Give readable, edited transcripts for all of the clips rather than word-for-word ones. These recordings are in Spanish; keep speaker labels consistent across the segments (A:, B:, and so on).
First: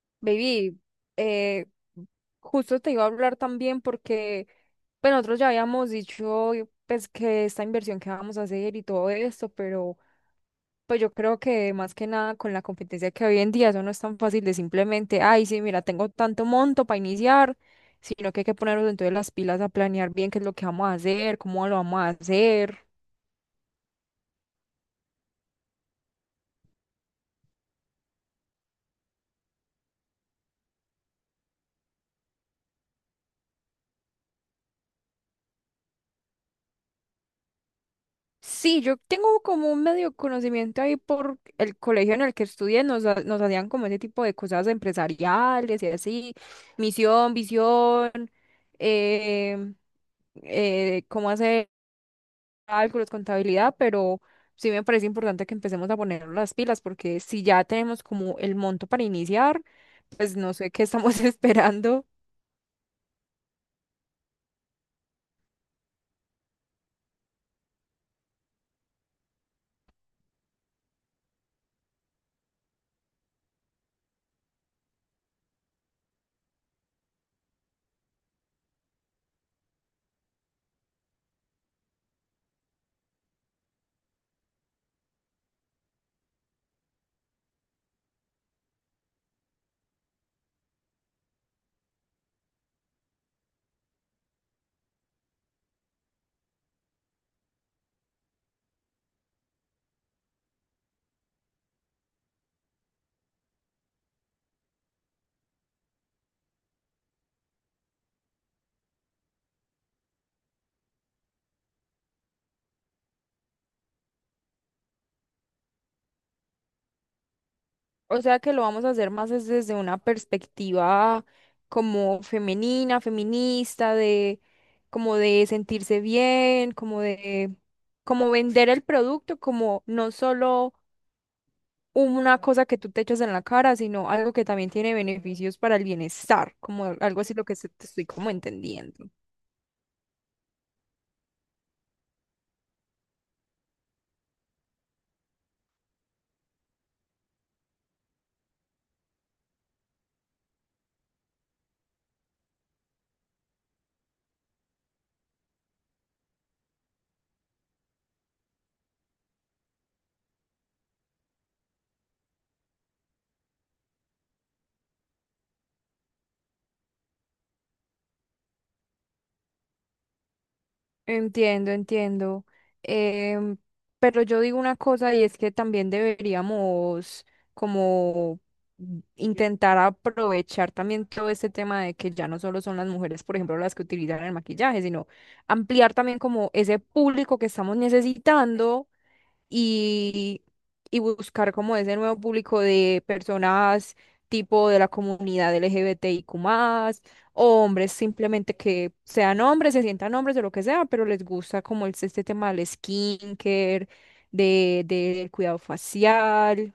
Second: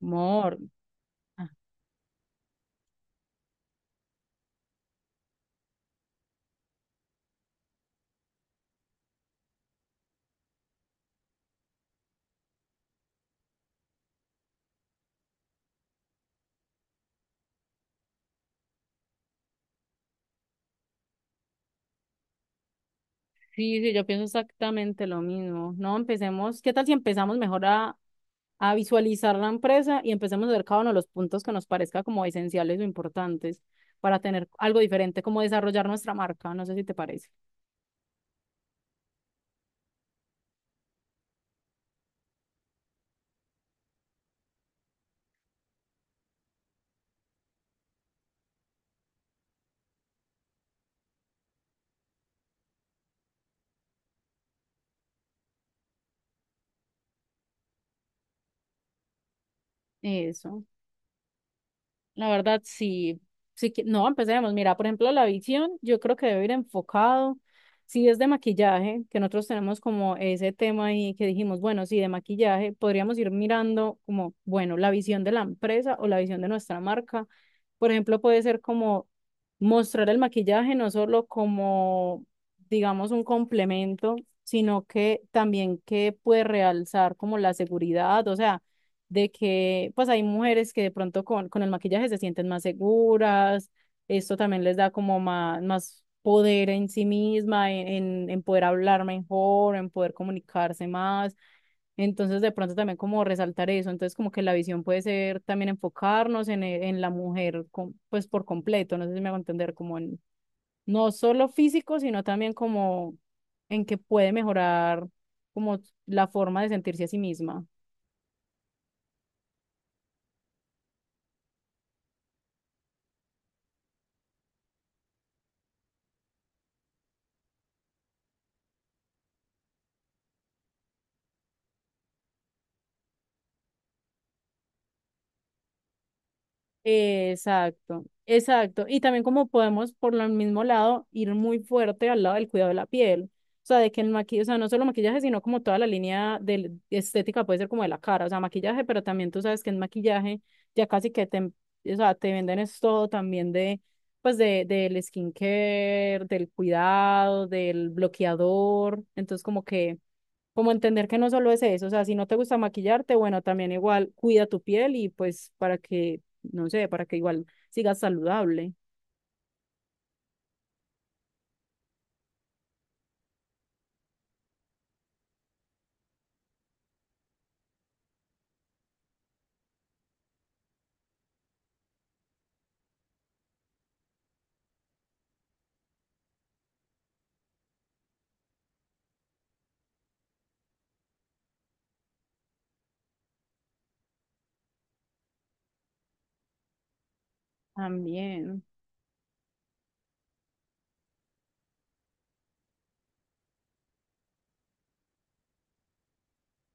A: Mor.
B: Baby,
A: Ah,
B: eh, justo te iba a hablar también porque pues, nosotros ya habíamos dicho pues que esta inversión que vamos a hacer y todo esto, pero pues yo creo que más que nada con la competencia que hoy en día eso no es tan fácil de simplemente, ay, sí, mira, tengo tanto monto para iniciar, sino que hay que ponernos entonces las pilas a planear bien qué es lo que vamos a hacer, cómo lo vamos a hacer.
A: sí, sí, yo pienso exactamente lo mismo. No, empecemos. ¿Qué tal si empezamos mejor a visualizar la empresa y empecemos a ver cada uno de los puntos que nos parezca como esenciales o importantes para tener algo diferente, como desarrollar nuestra marca? No sé si te parece.
B: Sí, yo tengo como un medio conocimiento ahí por el colegio en el que estudié, nos hacían como ese tipo de cosas empresariales y así, misión, visión, eh, cómo hacer cálculos, contabilidad, pero sí me parece importante que empecemos a poner las pilas porque si ya tenemos como el monto para iniciar, pues no
A: Eso.
B: sé qué estamos esperando.
A: La verdad, sí, sí que, no, empecemos. Mira, por ejemplo, la visión, yo creo que debe ir enfocado. Si es de maquillaje, que nosotros tenemos como ese tema ahí que dijimos, bueno, sí, de maquillaje, podríamos ir mirando como, bueno, la visión de la empresa o la visión de nuestra marca. Por ejemplo, puede ser como mostrar el maquillaje no solo como, digamos, un complemento, sino que también que puede realzar como la seguridad, o sea de que pues hay mujeres que de pronto con el maquillaje se sienten más seguras, esto también les da como más, más poder en sí misma, en poder hablar mejor, en poder comunicarse más, entonces de pronto también como resaltar eso, entonces como que la visión puede ser también enfocarnos en, e- en la mujer com- pues por completo, no sé si me hago entender, como en no solo físico, sino también como en que puede mejorar como la forma de sentirse a sí misma.
B: O sea que lo vamos a hacer más es desde una perspectiva como femenina, feminista, de como de sentirse bien, como de como vender el producto como no solo una cosa que tú te echas en la cara, sino algo que también tiene beneficios para el bienestar, como algo así lo que te
A: Exacto,
B: estoy como
A: exacto. Y
B: entendiendo.
A: también como podemos por el mismo lado ir muy fuerte al lado del cuidado de la piel. O sea, de que el maquillaje, o sea, no solo maquillaje, sino como toda la línea de estética puede ser como de la cara, o sea, maquillaje, pero también tú sabes que en maquillaje ya casi que te, o sea, te venden es todo también de, pues de, del skincare, del cuidado, del bloqueador. Entonces como que como entender que no solo es eso, o sea, si no te gusta maquillarte, bueno, también igual cuida tu piel y pues para que no sé, para que igual sigas saludable
B: Entiendo, entiendo. Em, pero yo digo una cosa y es que también deberíamos como intentar aprovechar también todo este tema de que ya no solo son las mujeres, por ejemplo, las que utilizan el maquillaje, sino ampliar también como ese público que estamos necesitando y, y buscar como ese nuevo público de personas tipo de la comunidad LGBTIQ+, o hombres simplemente
A: también.
B: que sean hombres, se sientan hombres o lo que sea, pero les gusta como este tema del skincare, del cuidado facial.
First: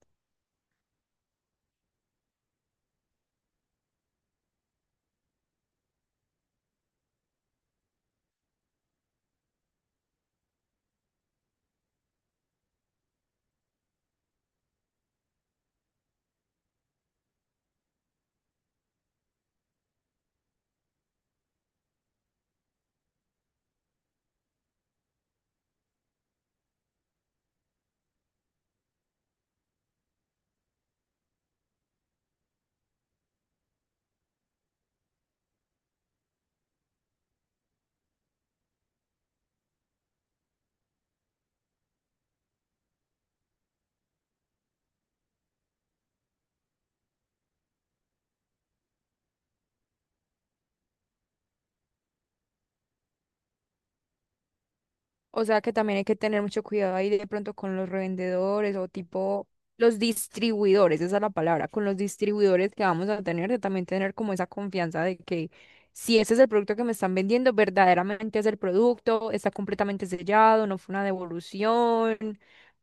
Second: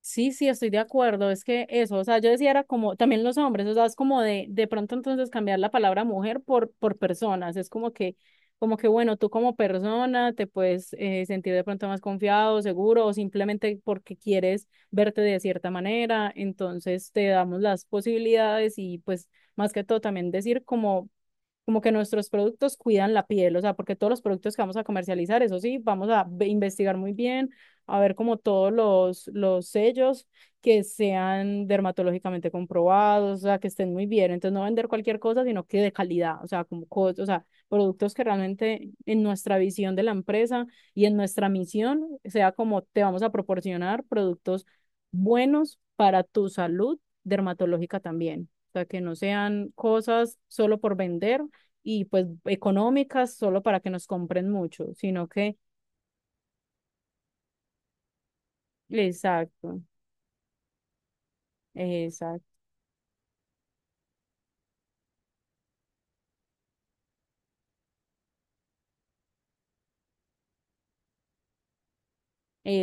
A: Sí, sí, estoy de acuerdo. Es que eso, o sea, yo decía era como también los hombres, o sea, es como de pronto entonces cambiar la palabra mujer por personas, es como que bueno, tú como persona te puedes sentir de pronto más confiado, seguro o simplemente porque quieres verte de cierta manera, entonces te damos las posibilidades y pues más que todo también decir como como que nuestros productos cuidan la piel, o sea, porque todos los productos que vamos a comercializar, eso sí, vamos a investigar muy bien, a ver como todos los sellos que sean dermatológicamente comprobados, o sea, que estén muy bien, entonces no vender cualquier cosa, sino que de calidad, o sea, como cos- o sea, productos que realmente en nuestra visión de la empresa y en nuestra misión sea como te vamos a proporcionar productos buenos para tu salud dermatológica también. O sea, que no sean cosas solo por vender, y pues económicas solo para que nos compren mucho, sino
B: O
A: que,
B: sea que también hay que tener mucho cuidado ahí de pronto con los revendedores o tipo
A: exacto,
B: los distribuidores, esa es la palabra, con los
A: exacto,
B: distribuidores que vamos a tener, de también tener como esa confianza de que si ese es el producto que me están vendiendo, verdaderamente es el producto, está completamente sellado, no fue una devolución,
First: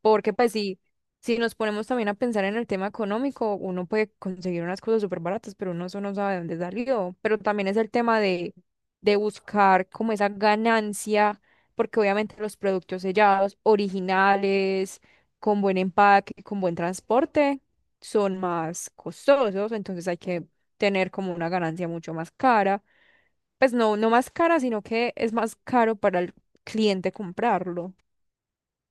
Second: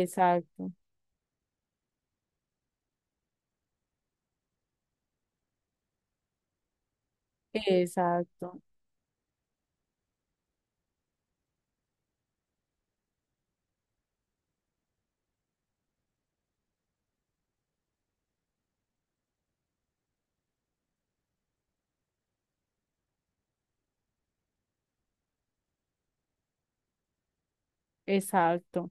B: porque pues sí si nos ponemos también a pensar en el tema económico, uno puede conseguir unas cosas súper baratas, pero uno eso no sabe de dónde salió, pero también es el tema de
A: exacto.
B: de buscar como esa ganancia porque obviamente los productos sellados, originales, con buen empaque, con buen transporte, son más costosos, entonces hay que tener como una ganancia mucho más cara. Pues no, no más cara, sino que es más caro para el cliente comprarlo.
A: Exacto.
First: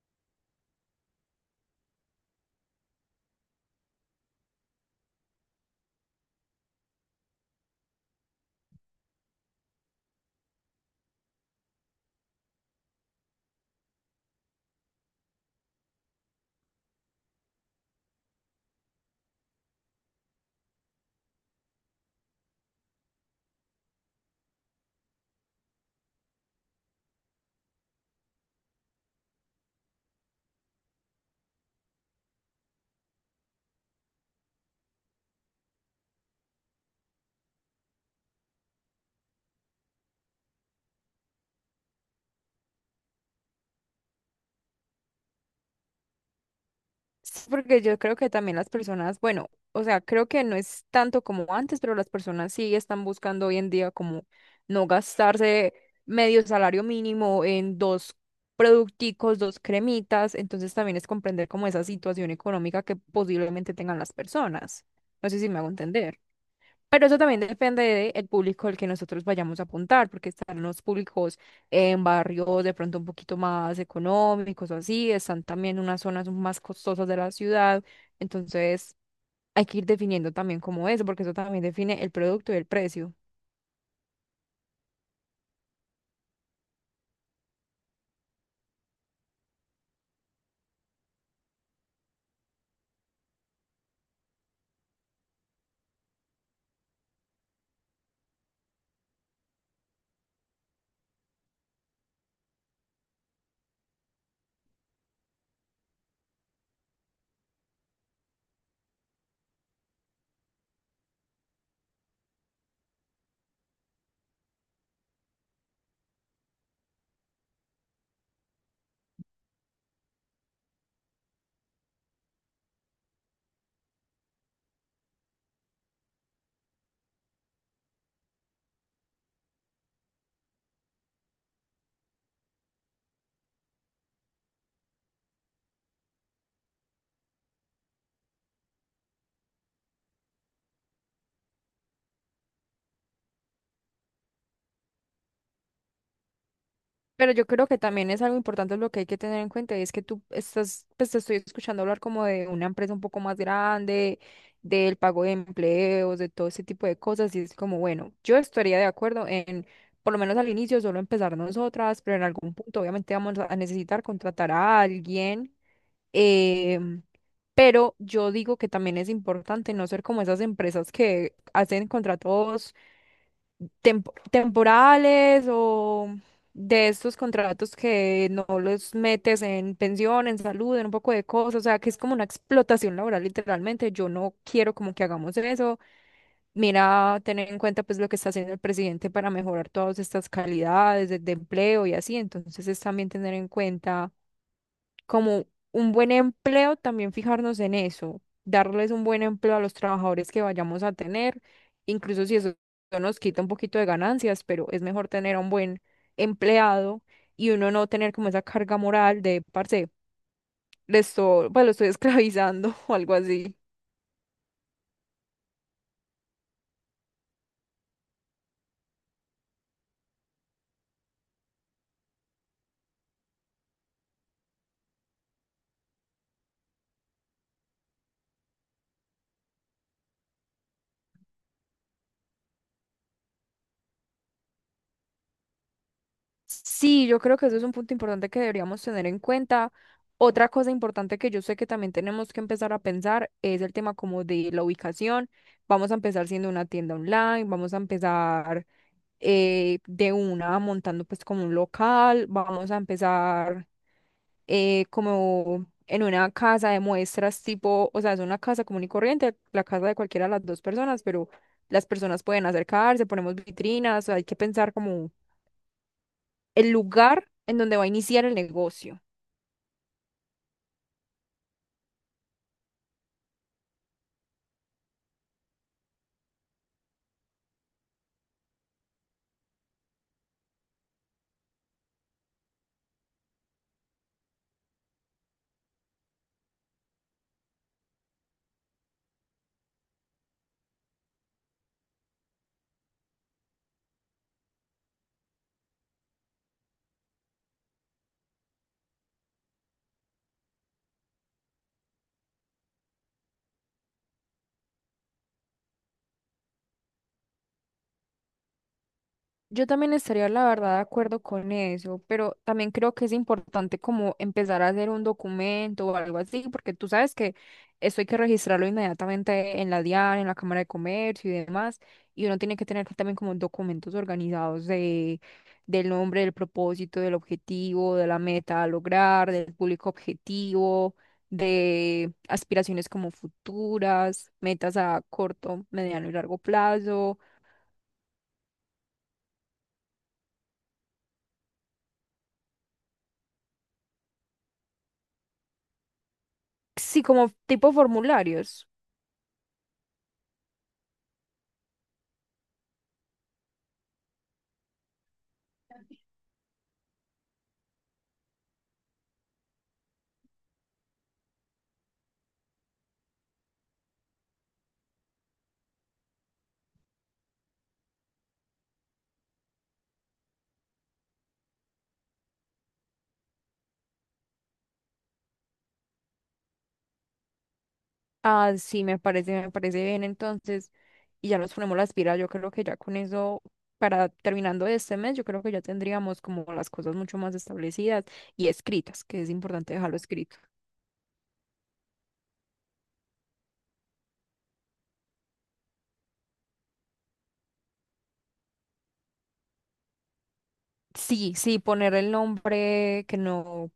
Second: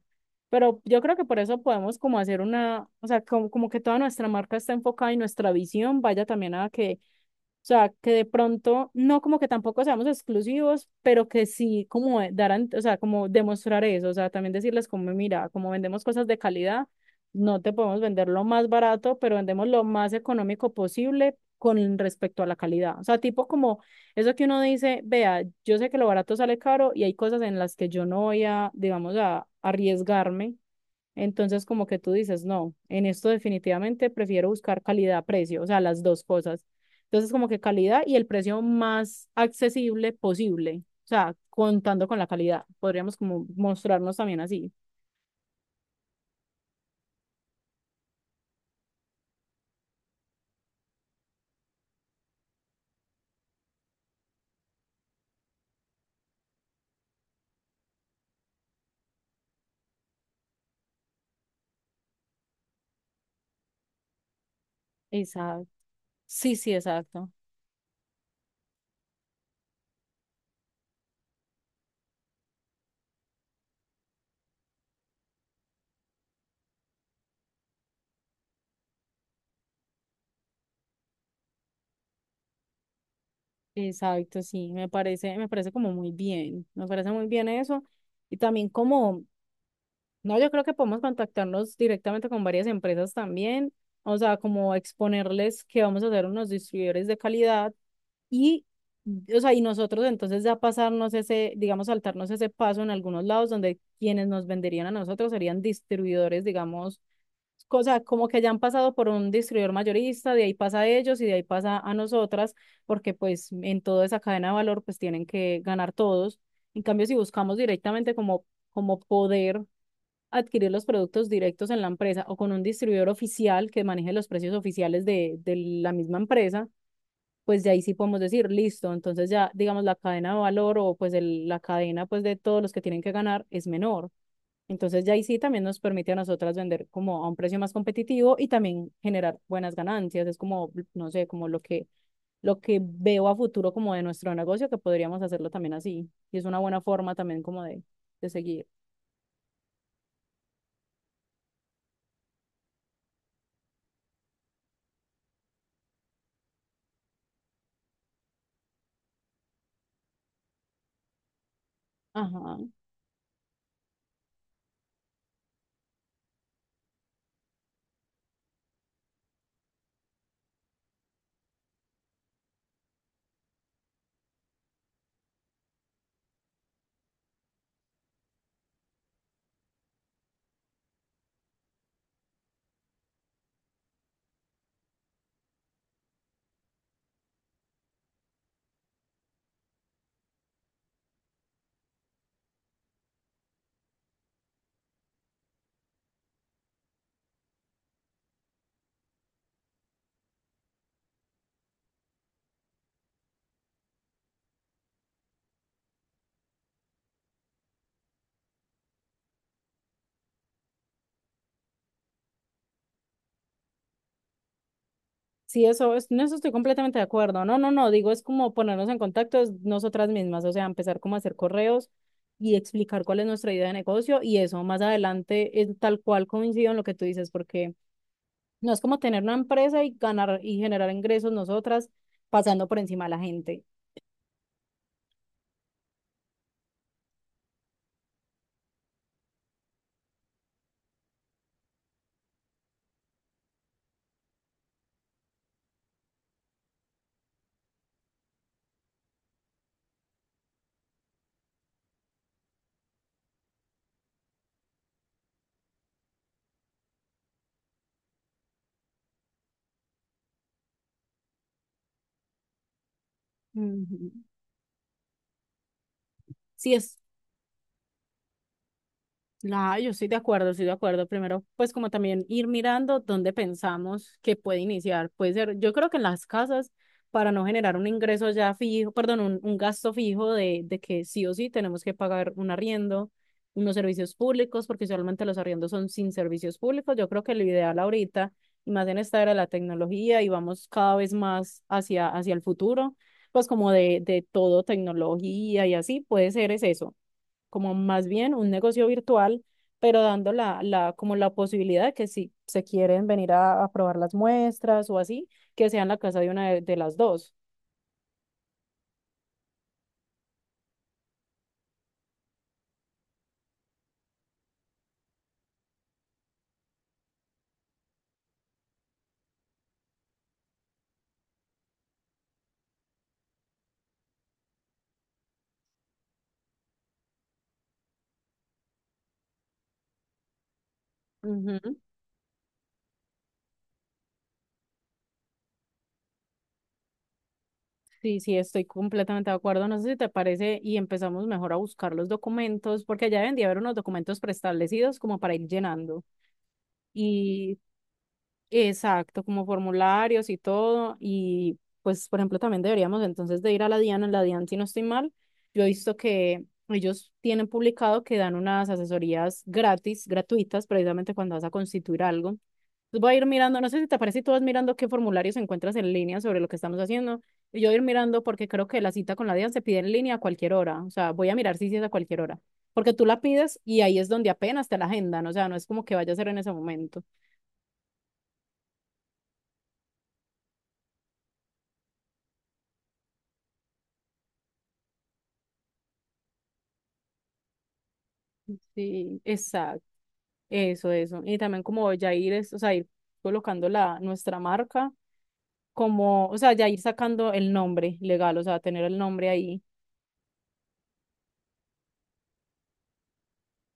A: Pero yo creo que por eso podemos como hacer una, o sea, como, como que toda nuestra marca está enfocada y nuestra visión vaya también a que, o sea, que de pronto, no como que tampoco seamos exclusivos, pero que sí como darán, o sea, como demostrar eso, o sea, también decirles como, mira, como vendemos cosas de calidad, no te podemos vender lo más barato, pero vendemos lo más económico posible con respecto a la calidad. O sea, tipo como eso que uno dice, vea, yo sé que lo barato sale caro y hay cosas en las que yo no voy a, digamos, a arriesgarme. Entonces, como que tú dices, no, en esto definitivamente prefiero buscar calidad-precio, o sea, las dos cosas. Entonces, como que calidad y el precio más accesible posible, o sea, contando con la calidad. Podríamos como mostrarnos también así.
B: Sí, porque yo creo que también las personas, bueno, o sea, creo que no es tanto como antes, pero las personas sí están buscando hoy en día como no gastarse medio salario mínimo en dos producticos, dos cremitas, entonces también es comprender como esa situación económica que posiblemente tengan las personas. No sé si me
A: Exacto.
B: hago entender.
A: Sí, sí,
B: Pero eso
A: exacto.
B: también depende del público al que nosotros vayamos a apuntar, porque están los públicos en barrios de pronto un poquito más económicos o así, están también unas zonas más costosas de la ciudad, entonces hay que ir definiendo también cómo es, porque eso también define el producto y el precio.
A: Exacto, sí, me parece como muy bien, me parece muy bien eso. Y también como no, yo creo que podemos contactarnos directamente con varias empresas también, o sea, como exponerles que vamos a ser unos distribuidores de calidad y, o sea, y nosotros entonces ya pasarnos ese, digamos, saltarnos ese paso en algunos lados donde quienes nos venderían a nosotros serían distribuidores, digamos, cosa como que ya han pasado por un distribuidor mayorista, de ahí pasa a ellos y de ahí pasa a nosotras, porque pues en toda esa cadena de valor pues tienen que ganar todos. En cambio, si buscamos directamente como, como poder adquirir los productos directos en la empresa o con un distribuidor oficial que maneje los precios oficiales de la misma empresa, pues de ahí sí podemos decir, listo, entonces ya digamos la cadena de valor o pues el- la cadena pues de todos los que tienen que ganar es menor. Entonces ya ahí sí también nos permite a nosotras vender como a un precio más competitivo y también generar buenas ganancias. Es como, no sé, como lo que veo a futuro como de nuestro negocio, que podríamos hacerlo también así. Y es una buena forma
B: Pero
A: también
B: yo
A: como
B: creo que también es
A: de
B: algo
A: seguir.
B: importante lo que hay que tener en cuenta, y es que tú estás, pues te estoy escuchando hablar como de una empresa un poco más grande, del pago de empleos, de todo ese tipo de cosas, y es como, bueno, yo estaría de acuerdo en, por lo menos al inicio, solo empezar nosotras, pero en algún
A: Ajá.
B: punto obviamente vamos a necesitar contratar a alguien. em, pero yo digo que también es importante no ser como esas empresas que hacen contratos temporales o de estos contratos que no los metes en pensión, en salud, en un poco de cosas, o sea, que es como una explotación laboral literalmente. Yo no quiero como que hagamos eso. Mira, tener en cuenta pues lo que está haciendo el presidente para mejorar todas estas calidades de empleo y así, entonces es también tener en cuenta como un buen empleo, también fijarnos en eso, darles un buen empleo a los trabajadores que vayamos a tener, incluso si eso nos quita un poquito de ganancias, pero es mejor tener a un buen empleado y uno no tener como esa carga moral de, parce, pues lo estoy esclavizando o algo así.
A: Sí, eso, es- en eso estoy completamente de acuerdo. No, no, no, digo, es como ponernos en contacto es nosotras mismas, o sea, empezar como a hacer correos y explicar cuál es nuestra idea de negocio y eso más adelante es tal cual coincido en lo que tú dices, porque no es como tener una empresa y ganar y generar ingresos nosotras pasando por encima de la gente.
B: Sí, yo creo que eso es un punto importante que deberíamos tener en cuenta. Otra cosa importante que yo sé que también tenemos que empezar a pensar es el tema como de la ubicación. Vamos a empezar siendo una tienda online, vamos a empezar de una montando pues como un local, vamos a empezar como en una casa de muestras tipo, o sea, es una casa común y corriente, la casa de cualquiera de las dos personas, pero las personas pueden acercarse, ponemos vitrinas,
A: Ujú.
B: hay que pensar como el
A: Sí, es
B: lugar en donde va a iniciar el negocio.
A: la, yo estoy de acuerdo, estoy de acuerdo. Primero, pues como también ir mirando dónde pensamos que puede iniciar. Puede ser, yo creo que en las casas, para no generar un ingreso ya fijo, perdón, un gasto fijo de que sí o sí tenemos que pagar un arriendo, unos servicios públicos, porque usualmente los arriendos son sin servicios públicos. Yo creo que lo ideal ahorita, y más en esta era de la tecnología, y vamos cada vez más hacia, hacia el futuro, pues como de todo tecnología y así, puede ser es eso como más bien un negocio virtual, pero dando la, como la posibilidad de que si se quieren venir a probar las muestras o así, que sea en la casa de una de las dos.
B: Yo también estaría, la verdad, de acuerdo con eso, pero también creo que es importante como empezar a hacer un documento o algo así, porque tú sabes que esto hay que registrarlo inmediatamente en la DIAN, en la Cámara de Comercio y demás, y uno tiene que tener también como documentos organizados del nombre, del propósito, del objetivo, de la meta a lograr, del público objetivo,
A: Ujú.
B: de aspiraciones como futuras, metas a corto, mediano y largo plazo.
A: Sí, sí, estoy completamente de acuerdo. No sé si te parece y empezamos mejor a buscar los documentos, porque ya deben de haber unos documentos preestablecidos como para ir llenando.
B: Sí, como
A: Y
B: tipo formularios.
A: exacto, como formularios y todo. Y pues, por ejemplo, también deberíamos entonces de ir a la DIAN. En la DIAN, si no estoy mal, yo he visto que ellos tienen publicado que dan unas asesorías gratis, gratuitas, precisamente cuando vas a constituir algo. Entonces voy a ir mirando, no sé si te parece, si tú vas mirando qué formularios encuentras en línea sobre lo que estamos haciendo. Y yo voy a ir mirando porque creo que la cita con la DIAN se pide en línea a cualquier hora. O sea, voy a mirar si sí es a cualquier hora. Porque tú la pides y ahí es donde apenas te la agendan. O sea, no es como que vaya a ser en ese momento.
B: Ah, sí, me parece bien entonces. Y ya nos ponemos las pilas. Yo creo que ya con eso, para terminando este mes, yo creo que ya tendríamos como las cosas mucho más establecidas y escritas,
A: Sí,
B: que es importante
A: exacto.
B: dejarlo escrito.
A: Eso, eso. Y también como ya ir, es, o sea, ir colocando la, nuestra marca, como, o sea, ya ir sacando el nombre legal, o sea, tener el nombre ahí.
B: Sí, sí, poner el nombre,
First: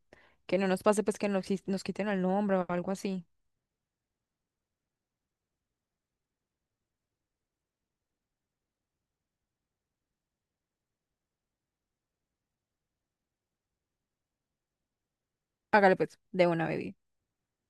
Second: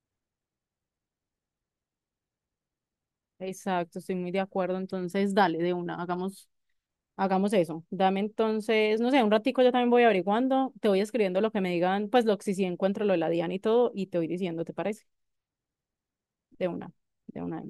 B: que no nos pase, pues que nos, nos quiten el nombre o algo así.
A: Exacto, estoy muy de acuerdo. Entonces, dale, de una, hagamos, hagamos eso. Dame entonces, no sé, un ratico yo también voy averiguando, te voy escribiendo lo que me digan, pues lo que si sí encuentro lo de la DIAN y todo, y te voy diciendo, ¿te parece?
B: Hágale pues, de
A: De
B: una
A: una,
B: bebida.
A: de una.